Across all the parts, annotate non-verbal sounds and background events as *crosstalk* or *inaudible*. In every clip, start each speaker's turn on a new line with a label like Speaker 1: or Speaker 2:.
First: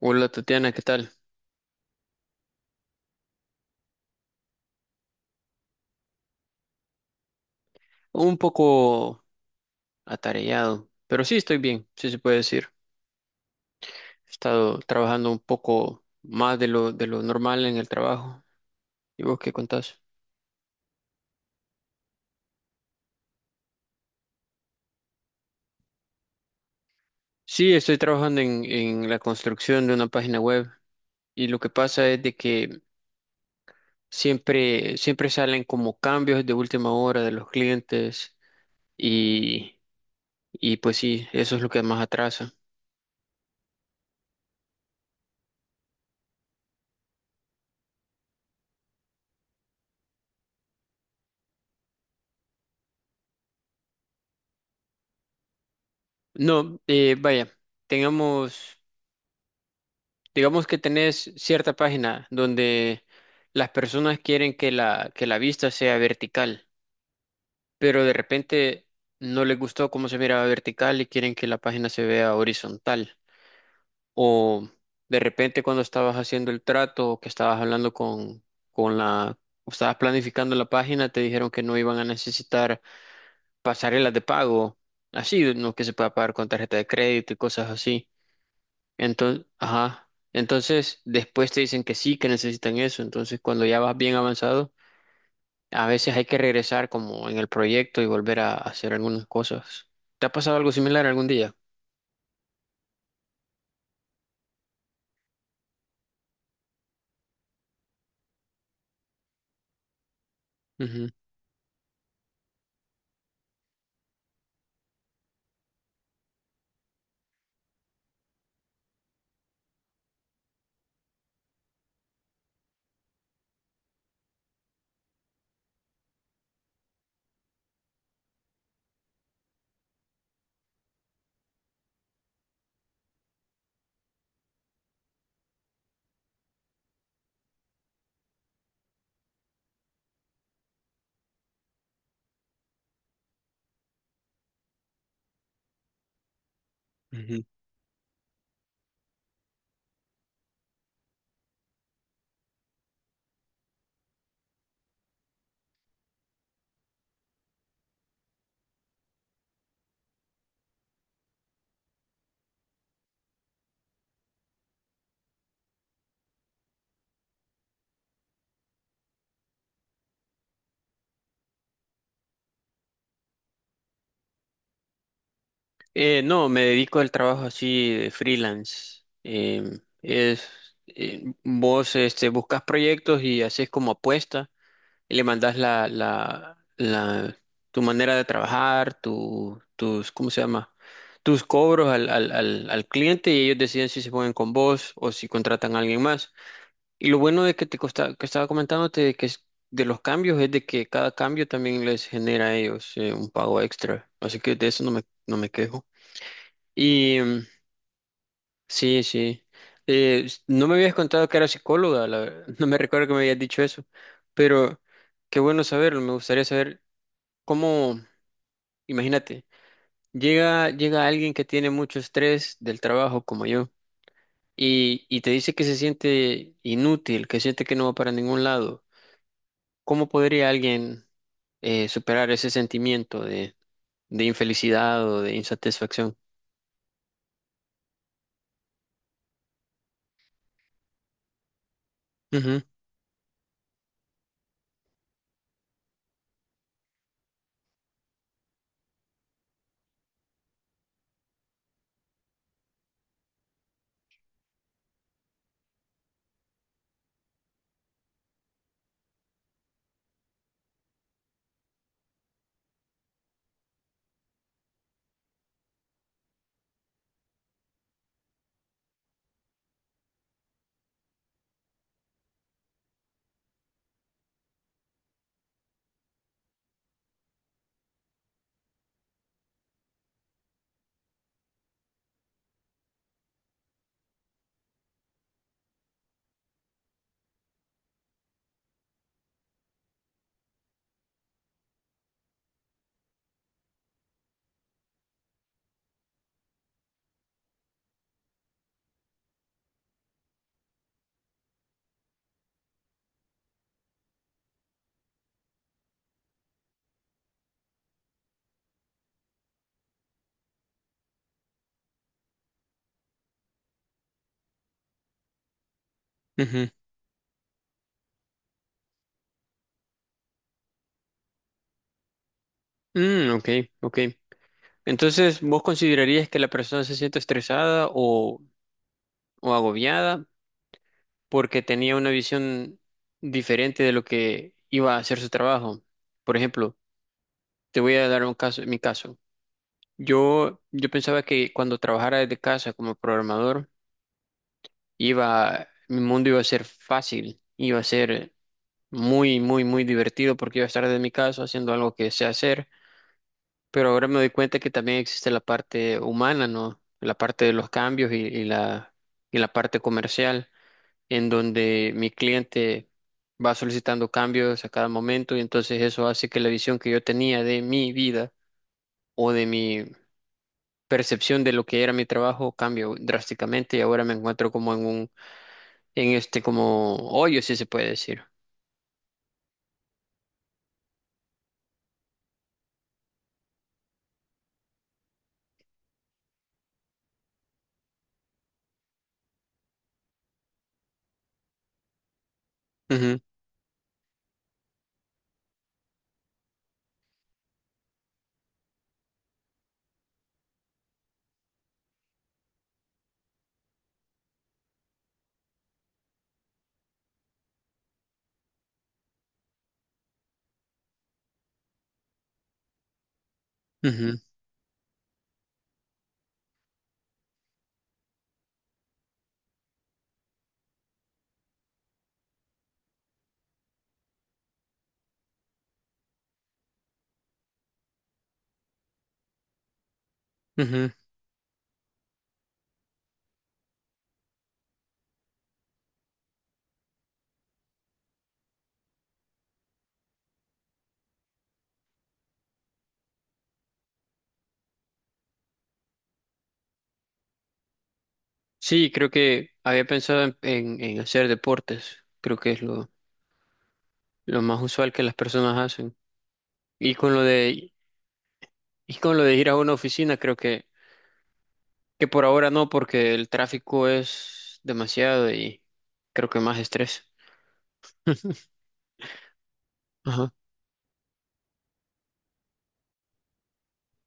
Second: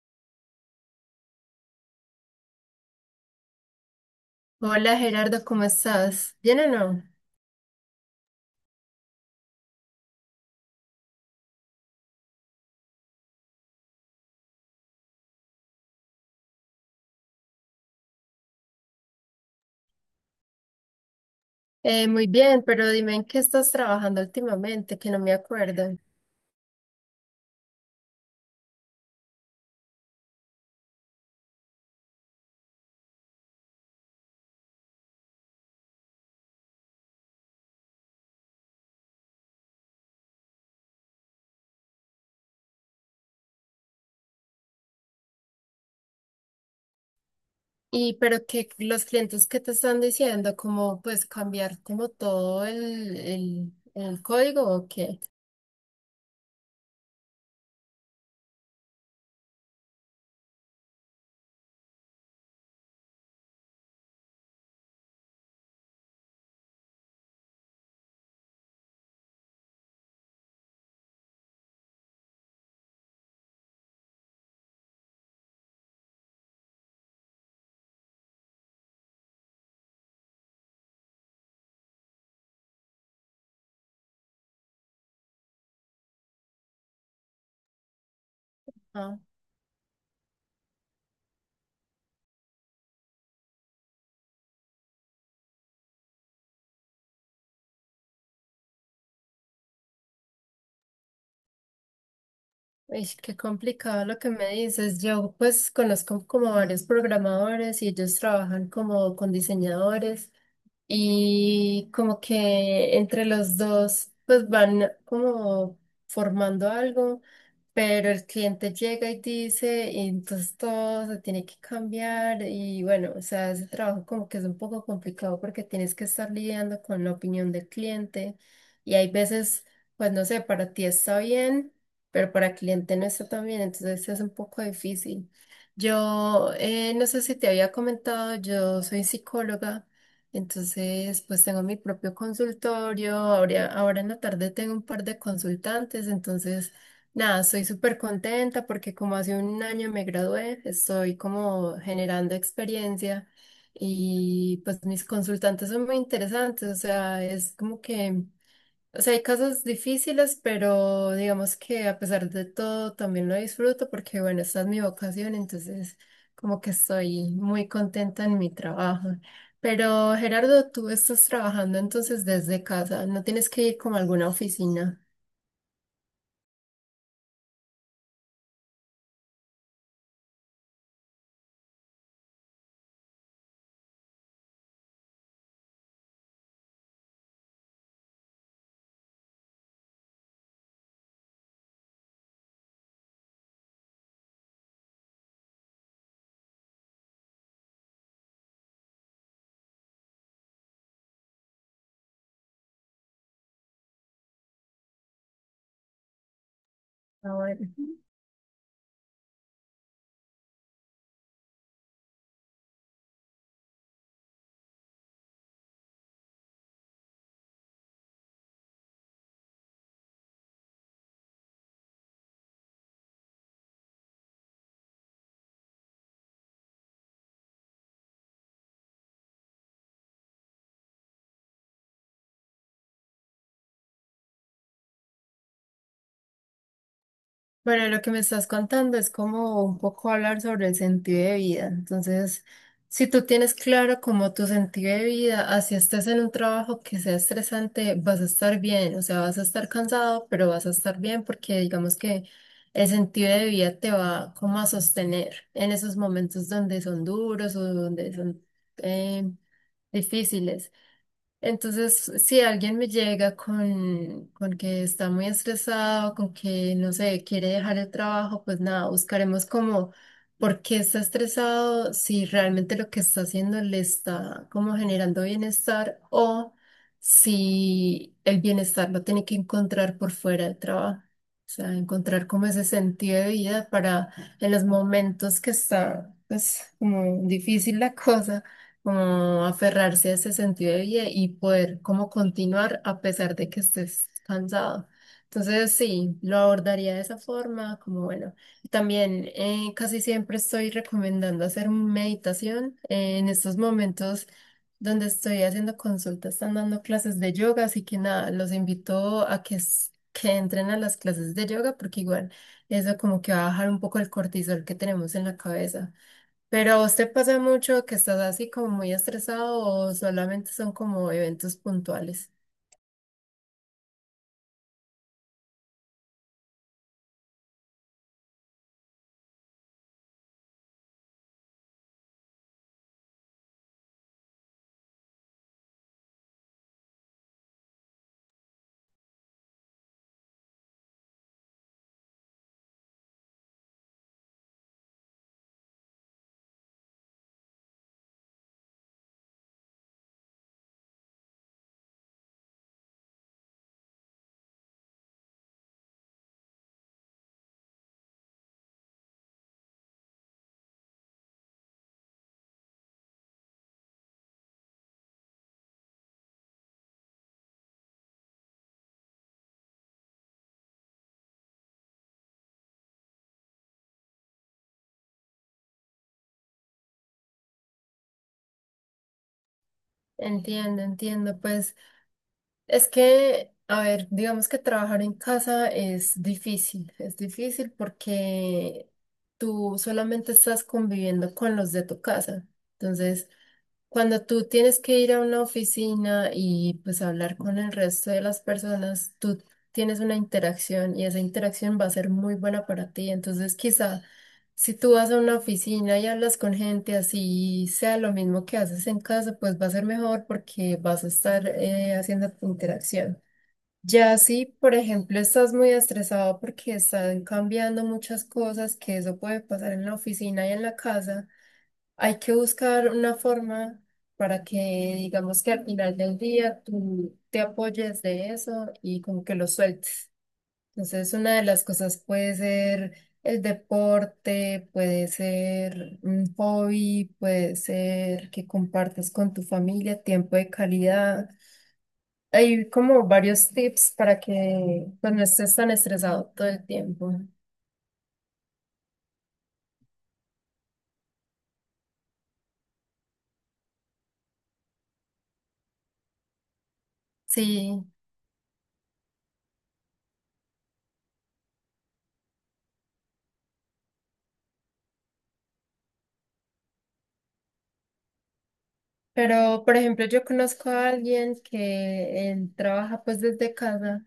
Speaker 1: Hola Tatiana, ¿qué tal?
Speaker 2: Hola Gerardo, ¿cómo estás? ¿Bien o no?
Speaker 1: Un poco atareado, pero sí estoy bien, sí se puede decir. He estado trabajando un poco más de de lo normal en el trabajo. ¿Y vos qué contás?
Speaker 2: Muy bien, pero dime en qué estás trabajando últimamente, que no me acuerdo.
Speaker 1: Sí, estoy trabajando en la construcción de una página web y lo que pasa es de que siempre salen como cambios de última hora de los clientes y, y pues sí, eso es lo que más atrasa.
Speaker 2: Y pero que los clientes que te están diciendo, cómo pues cambiar como todo el código o qué.
Speaker 1: No, vaya, tengamos... Digamos que tenés cierta página donde las personas quieren que que la vista sea vertical, pero de repente no les gustó cómo se miraba vertical y quieren que la página se vea horizontal. O de repente cuando estabas haciendo el trato o que estabas hablando con la, o estabas planificando la página, te dijeron que no iban a necesitar pasarelas de pago, así, no que se pueda pagar con tarjeta de crédito y cosas así.
Speaker 2: Ah,
Speaker 1: Entonces, ajá. Entonces, después te dicen que sí, que necesitan eso. Entonces, cuando ya vas bien avanzado, a veces hay que regresar como en el proyecto y volver a hacer algunas cosas. ¿Te ha pasado algo similar algún día?
Speaker 2: uish, qué complicado lo que me dices. Yo pues conozco como varios programadores y ellos trabajan como con diseñadores.
Speaker 1: Ujú,
Speaker 2: Y como que entre los dos pues van como formando algo, pero el cliente llega y dice, y entonces todo se tiene que cambiar y bueno, o sea, ese trabajo como que es un poco complicado porque tienes que estar lidiando con la opinión del cliente y hay veces, pues no sé, para ti está bien, pero para el cliente no está tan bien, entonces es un poco difícil. Yo no sé si te había comentado, yo soy psicóloga. Entonces, pues tengo mi propio consultorio, ahora en la tarde tengo un par de consultantes, entonces, nada,
Speaker 1: ujú.
Speaker 2: estoy súper contenta porque como hace un año me gradué, estoy como generando experiencia y pues mis consultantes son muy interesantes, o sea, es como que... O sea, hay casos difíciles, pero digamos que a pesar de todo también lo disfruto porque, bueno, esta es mi vocación, entonces como que estoy muy contenta en mi trabajo. Pero Gerardo, tú estás trabajando entonces desde casa, no tienes que ir como a alguna oficina.
Speaker 1: No, me dedico al trabajo así de freelance. Vos este, buscas proyectos y haces como apuesta y le mandas tu manera de trabajar, tus, ¿cómo se llama? Tus cobros al cliente y ellos deciden si se ponen con vos o si contratan a alguien más. Y lo bueno de que que estaba comentándote de que es de los cambios es de que cada cambio también les genera a ellos un pago extra. Así que de eso no me quejo. Y
Speaker 2: Ah, bueno.
Speaker 1: sí, sí. No me habías contado que era psicóloga, *laughs* no me recuerdo que me habías dicho eso, pero qué bueno saberlo, me gustaría saber. ¿Cómo? Imagínate, llega alguien que tiene mucho estrés del trabajo como yo y te dice que se siente inútil, que siente que no va para ningún lado. ¿Cómo podría alguien superar ese sentimiento de infelicidad o de insatisfacción?
Speaker 2: Bueno, lo que me estás contando es como un poco hablar sobre el sentido de vida. Entonces,
Speaker 1: Ujú,
Speaker 2: si tú tienes claro como tu sentido de vida, así estés en un trabajo que sea estresante, vas a estar bien, o sea, vas a estar cansado, pero vas a estar bien porque digamos que el sentido de vida te va como a sostener en esos momentos donde son duros o donde son eh, difíciles. Entonces, si alguien me llega con que está muy estresado, con que, no sé, quiere dejar el trabajo, pues nada, buscaremos como por qué está estresado, si realmente lo que está haciendo le está como generando bienestar o si el bienestar lo tiene que encontrar por fuera del trabajo. O sea, encontrar como ese sentido de vida para en los momentos que está, pues, como difícil la cosa como aferrarse a ese sentido de vida y poder como continuar a pesar de que estés cansado. Entonces, sí, lo abordaría de esa forma, como bueno. También casi siempre estoy recomendando hacer meditación en estos momentos donde estoy haciendo consultas, están dando clases de yoga, así que nada, los invito a que, que entren a las clases de yoga porque igual eso como que va a bajar un poco el cortisol que tenemos en la cabeza.
Speaker 1: ujú.
Speaker 2: Pero a usted pasa mucho que estás así como muy estresado o solamente son como eventos puntuales.
Speaker 1: Mm, ok, ok. Entonces, ¿vos considerarías que la persona se siente o agobiada porque tenía una visión diferente de lo que iba a hacer su trabajo? Por ejemplo, te voy a dar un caso, mi caso. Yo pensaba que cuando trabajara desde casa como programador, mi mundo iba a ser fácil, iba a ser muy divertido porque iba a estar desde mi casa haciendo algo que sé hacer, pero ahora me doy cuenta que también existe la parte humana, ¿no? La parte de los cambios y la parte comercial, en donde mi cliente va solicitando cambios a cada momento y entonces eso hace que la visión que yo tenía de mi vida o de mi percepción de lo que era mi trabajo cambió drásticamente y ahora me encuentro como en este como hoyo, si se puede decir.
Speaker 2: Entiendo, entiendo. Pues es que, a ver, digamos que trabajar en casa es difícil porque tú solamente estás conviviendo con los de tu casa.
Speaker 1: Ujú,
Speaker 2: Entonces, cuando tú tienes que ir a una oficina y pues hablar con el resto de las personas, tú tienes una interacción y esa interacción va a ser muy buena para ti. Entonces, quizá si tú vas a una oficina y hablas con gente así, sea lo mismo que haces en casa, pues va a ser mejor porque vas a estar haciendo tu interacción.
Speaker 1: ujú,
Speaker 2: Ya si, por ejemplo, estás muy estresado porque están cambiando muchas cosas, que eso puede pasar en la oficina y en la casa. Hay que buscar una forma para que digamos que al final del día tú te apoyes de eso y como que lo sueltes.
Speaker 1: ujú.
Speaker 2: Entonces, una de las cosas puede ser el deporte, puede ser un hobby, puede ser que compartas con tu familia tiempo de calidad. Hay como varios tips para que pues, no estés tan estresado todo el tiempo.
Speaker 1: Sí, creo que había pensado en hacer deportes. Creo que es lo más usual que las personas hacen. Y con
Speaker 2: Sí.
Speaker 1: y con lo de ir a una oficina, creo que por ahora no, porque el tráfico es demasiado y creo que más estrés.
Speaker 2: Pero, por ejemplo, yo
Speaker 1: Ajá.
Speaker 2: conozco a alguien que él trabaja pues desde casa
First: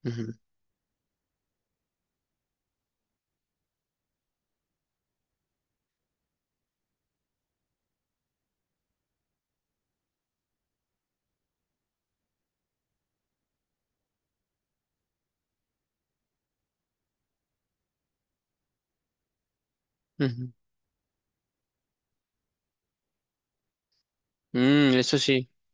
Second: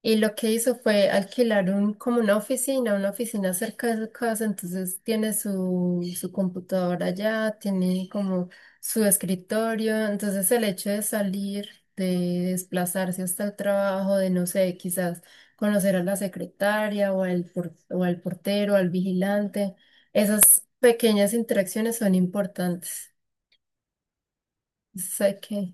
Speaker 2: y
Speaker 1: Ujú,
Speaker 2: lo que hizo fue alquilar un, como una oficina cerca de su casa, entonces tiene su computadora allá, tiene como su escritorio, entonces el hecho de salir, de desplazarse hasta el trabajo, de no sé, quizás conocer a la secretaria o al, o al portero, al vigilante,
Speaker 1: ujú.
Speaker 2: esas pequeñas interacciones son importantes.
Speaker 1: Mm, eso
Speaker 2: Sé
Speaker 1: sí.
Speaker 2: que...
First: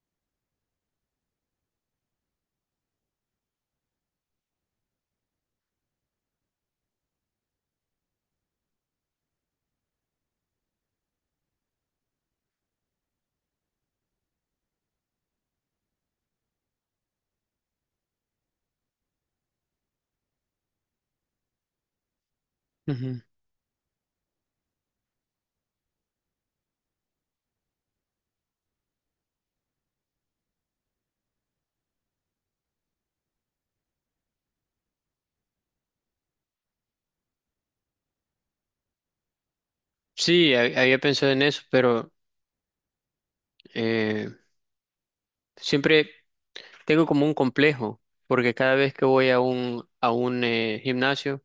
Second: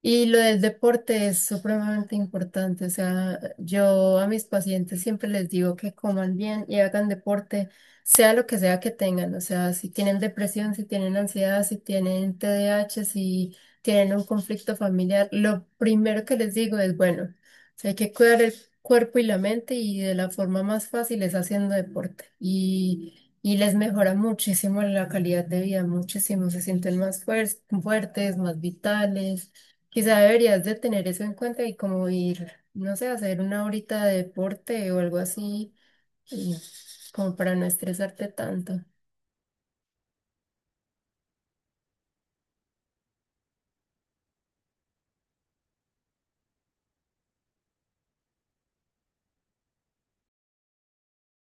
Speaker 2: Y lo del deporte es supremamente importante. O sea, yo a mis pacientes siempre les digo que coman bien y hagan deporte, sea lo que sea que tengan. O sea, si tienen depresión, si tienen ansiedad, si tienen TDAH, si tienen un conflicto familiar, lo primero que les digo es, bueno, o sea, hay que cuidar el cuerpo y la mente y de la forma más fácil es haciendo deporte.
Speaker 1: Ujú.
Speaker 2: Y les mejora muchísimo la calidad de vida, muchísimo. Se sienten más fuertes, más vitales. Quizá deberías de tener eso en cuenta y como ir, no sé, hacer una horita de deporte o algo así, y como para no estresarte tanto.
Speaker 1: Había pensado en eso, pero eh, siempre tengo como un complejo, porque cada vez que voy a a un gimnasio,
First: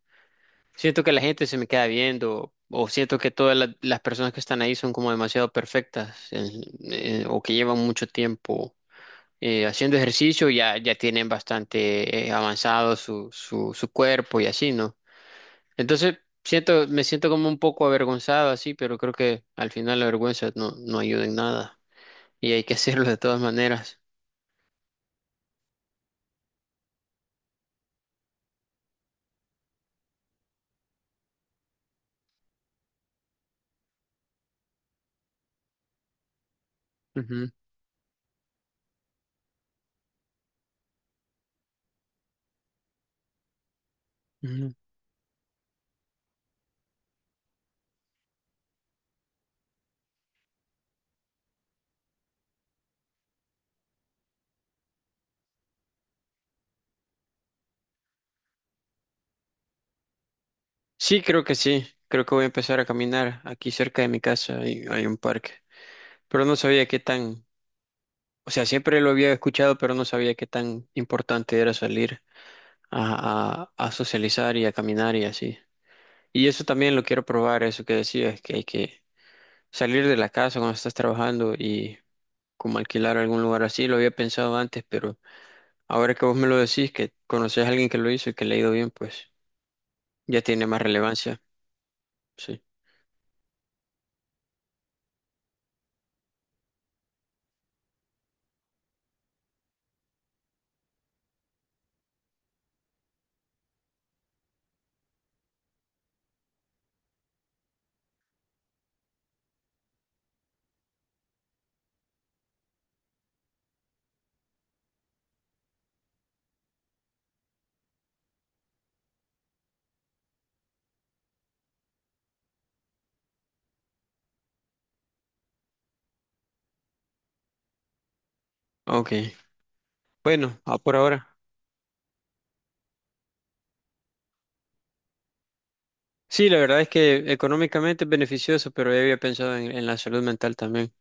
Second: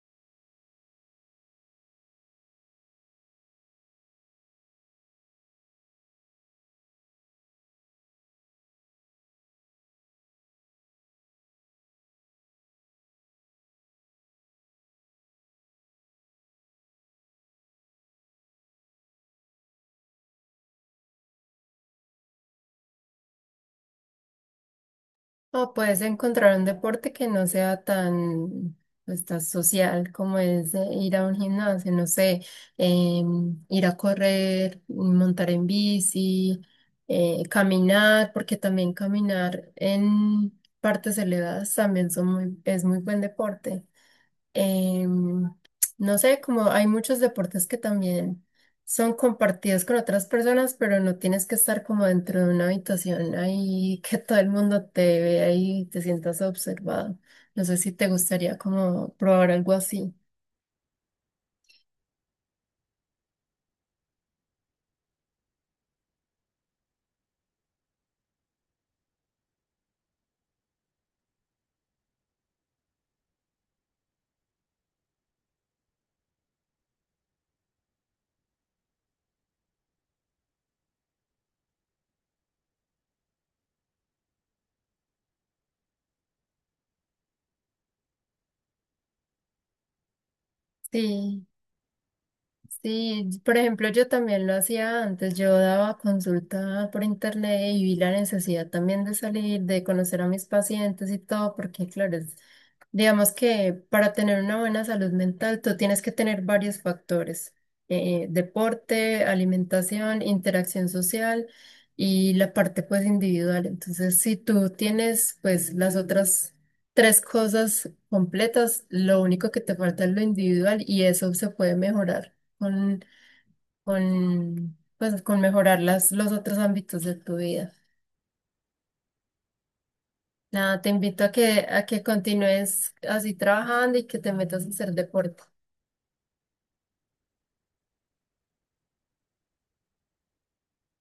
Speaker 1: siento que la gente se me queda viendo o siento que las personas que están ahí son como demasiado perfectas o que llevan mucho tiempo haciendo ejercicio, ya tienen bastante avanzado su cuerpo y así, ¿no? Entonces, me siento como un poco avergonzado así, pero creo que al final la vergüenza no ayuda en nada y hay que *laughs* hacerlo de todas maneras.
Speaker 2: O puedes encontrar un deporte que no sea tan, pues, tan social como es ir a un gimnasio, no sé, em, ir a correr, montar en bici,
Speaker 1: Ujú,
Speaker 2: caminar, porque también caminar en partes elevadas también son muy, es muy buen deporte.
Speaker 1: ujú.
Speaker 2: Em, no sé, como hay muchos deportes que también son compartidos con otras personas, pero no tienes que estar como dentro de una habitación ahí *laughs* que todo el mundo te vea y te sientas observado. No sé si te gustaría como probar algo así.
Speaker 1: Sí. Creo que voy a empezar a caminar aquí cerca de mi casa. Hay un parque. Pero no sabía qué tan, o sea, siempre lo había escuchado, pero no sabía qué tan importante era salir a socializar y a caminar y así. Y eso también lo quiero probar, eso que decías, que hay que salir de la casa cuando estás trabajando y como alquilar algún lugar así. Lo había pensado antes, pero ahora que vos me lo decís, que conoces a alguien que lo hizo y que le ha ido bien, pues ya tiene más relevancia.
Speaker 2: Sí,
Speaker 1: Sí.
Speaker 2: sí, por ejemplo, yo también lo hacía antes, yo daba consulta por internet y vi la necesidad también de salir, de conocer a mis pacientes y todo, porque claro, digamos que para tener una buena salud mental, tú tienes que tener varios factores, deporte, alimentación, interacción social y la parte pues individual. Entonces, si tú tienes pues las otras tres cosas completas, lo único que te falta es lo individual y eso se puede mejorar con, pues, con mejorar los otros ámbitos de tu vida.
Speaker 1: Ok. Bueno, a
Speaker 2: Nada, te
Speaker 1: por
Speaker 2: invito
Speaker 1: ahora.
Speaker 2: a que continúes así trabajando y que te metas a hacer deporte.
Speaker 1: Sí, la verdad es que económicamente es beneficioso, pero ya había pensado en la salud mental también.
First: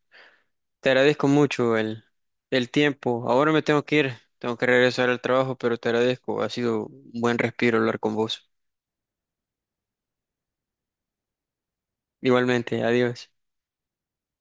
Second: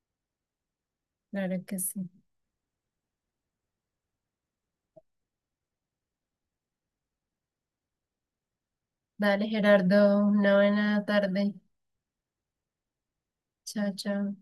Speaker 1: Te agradezco
Speaker 2: Claro
Speaker 1: mucho
Speaker 2: que sí.
Speaker 1: el tiempo. Ahora me tengo que ir, tengo que regresar al trabajo, pero te agradezco. Ha sido un buen respiro hablar con vos.
Speaker 2: Dale, Gerardo, una buena tarde.
Speaker 1: Igualmente, adiós.
Speaker 2: Chao, chao.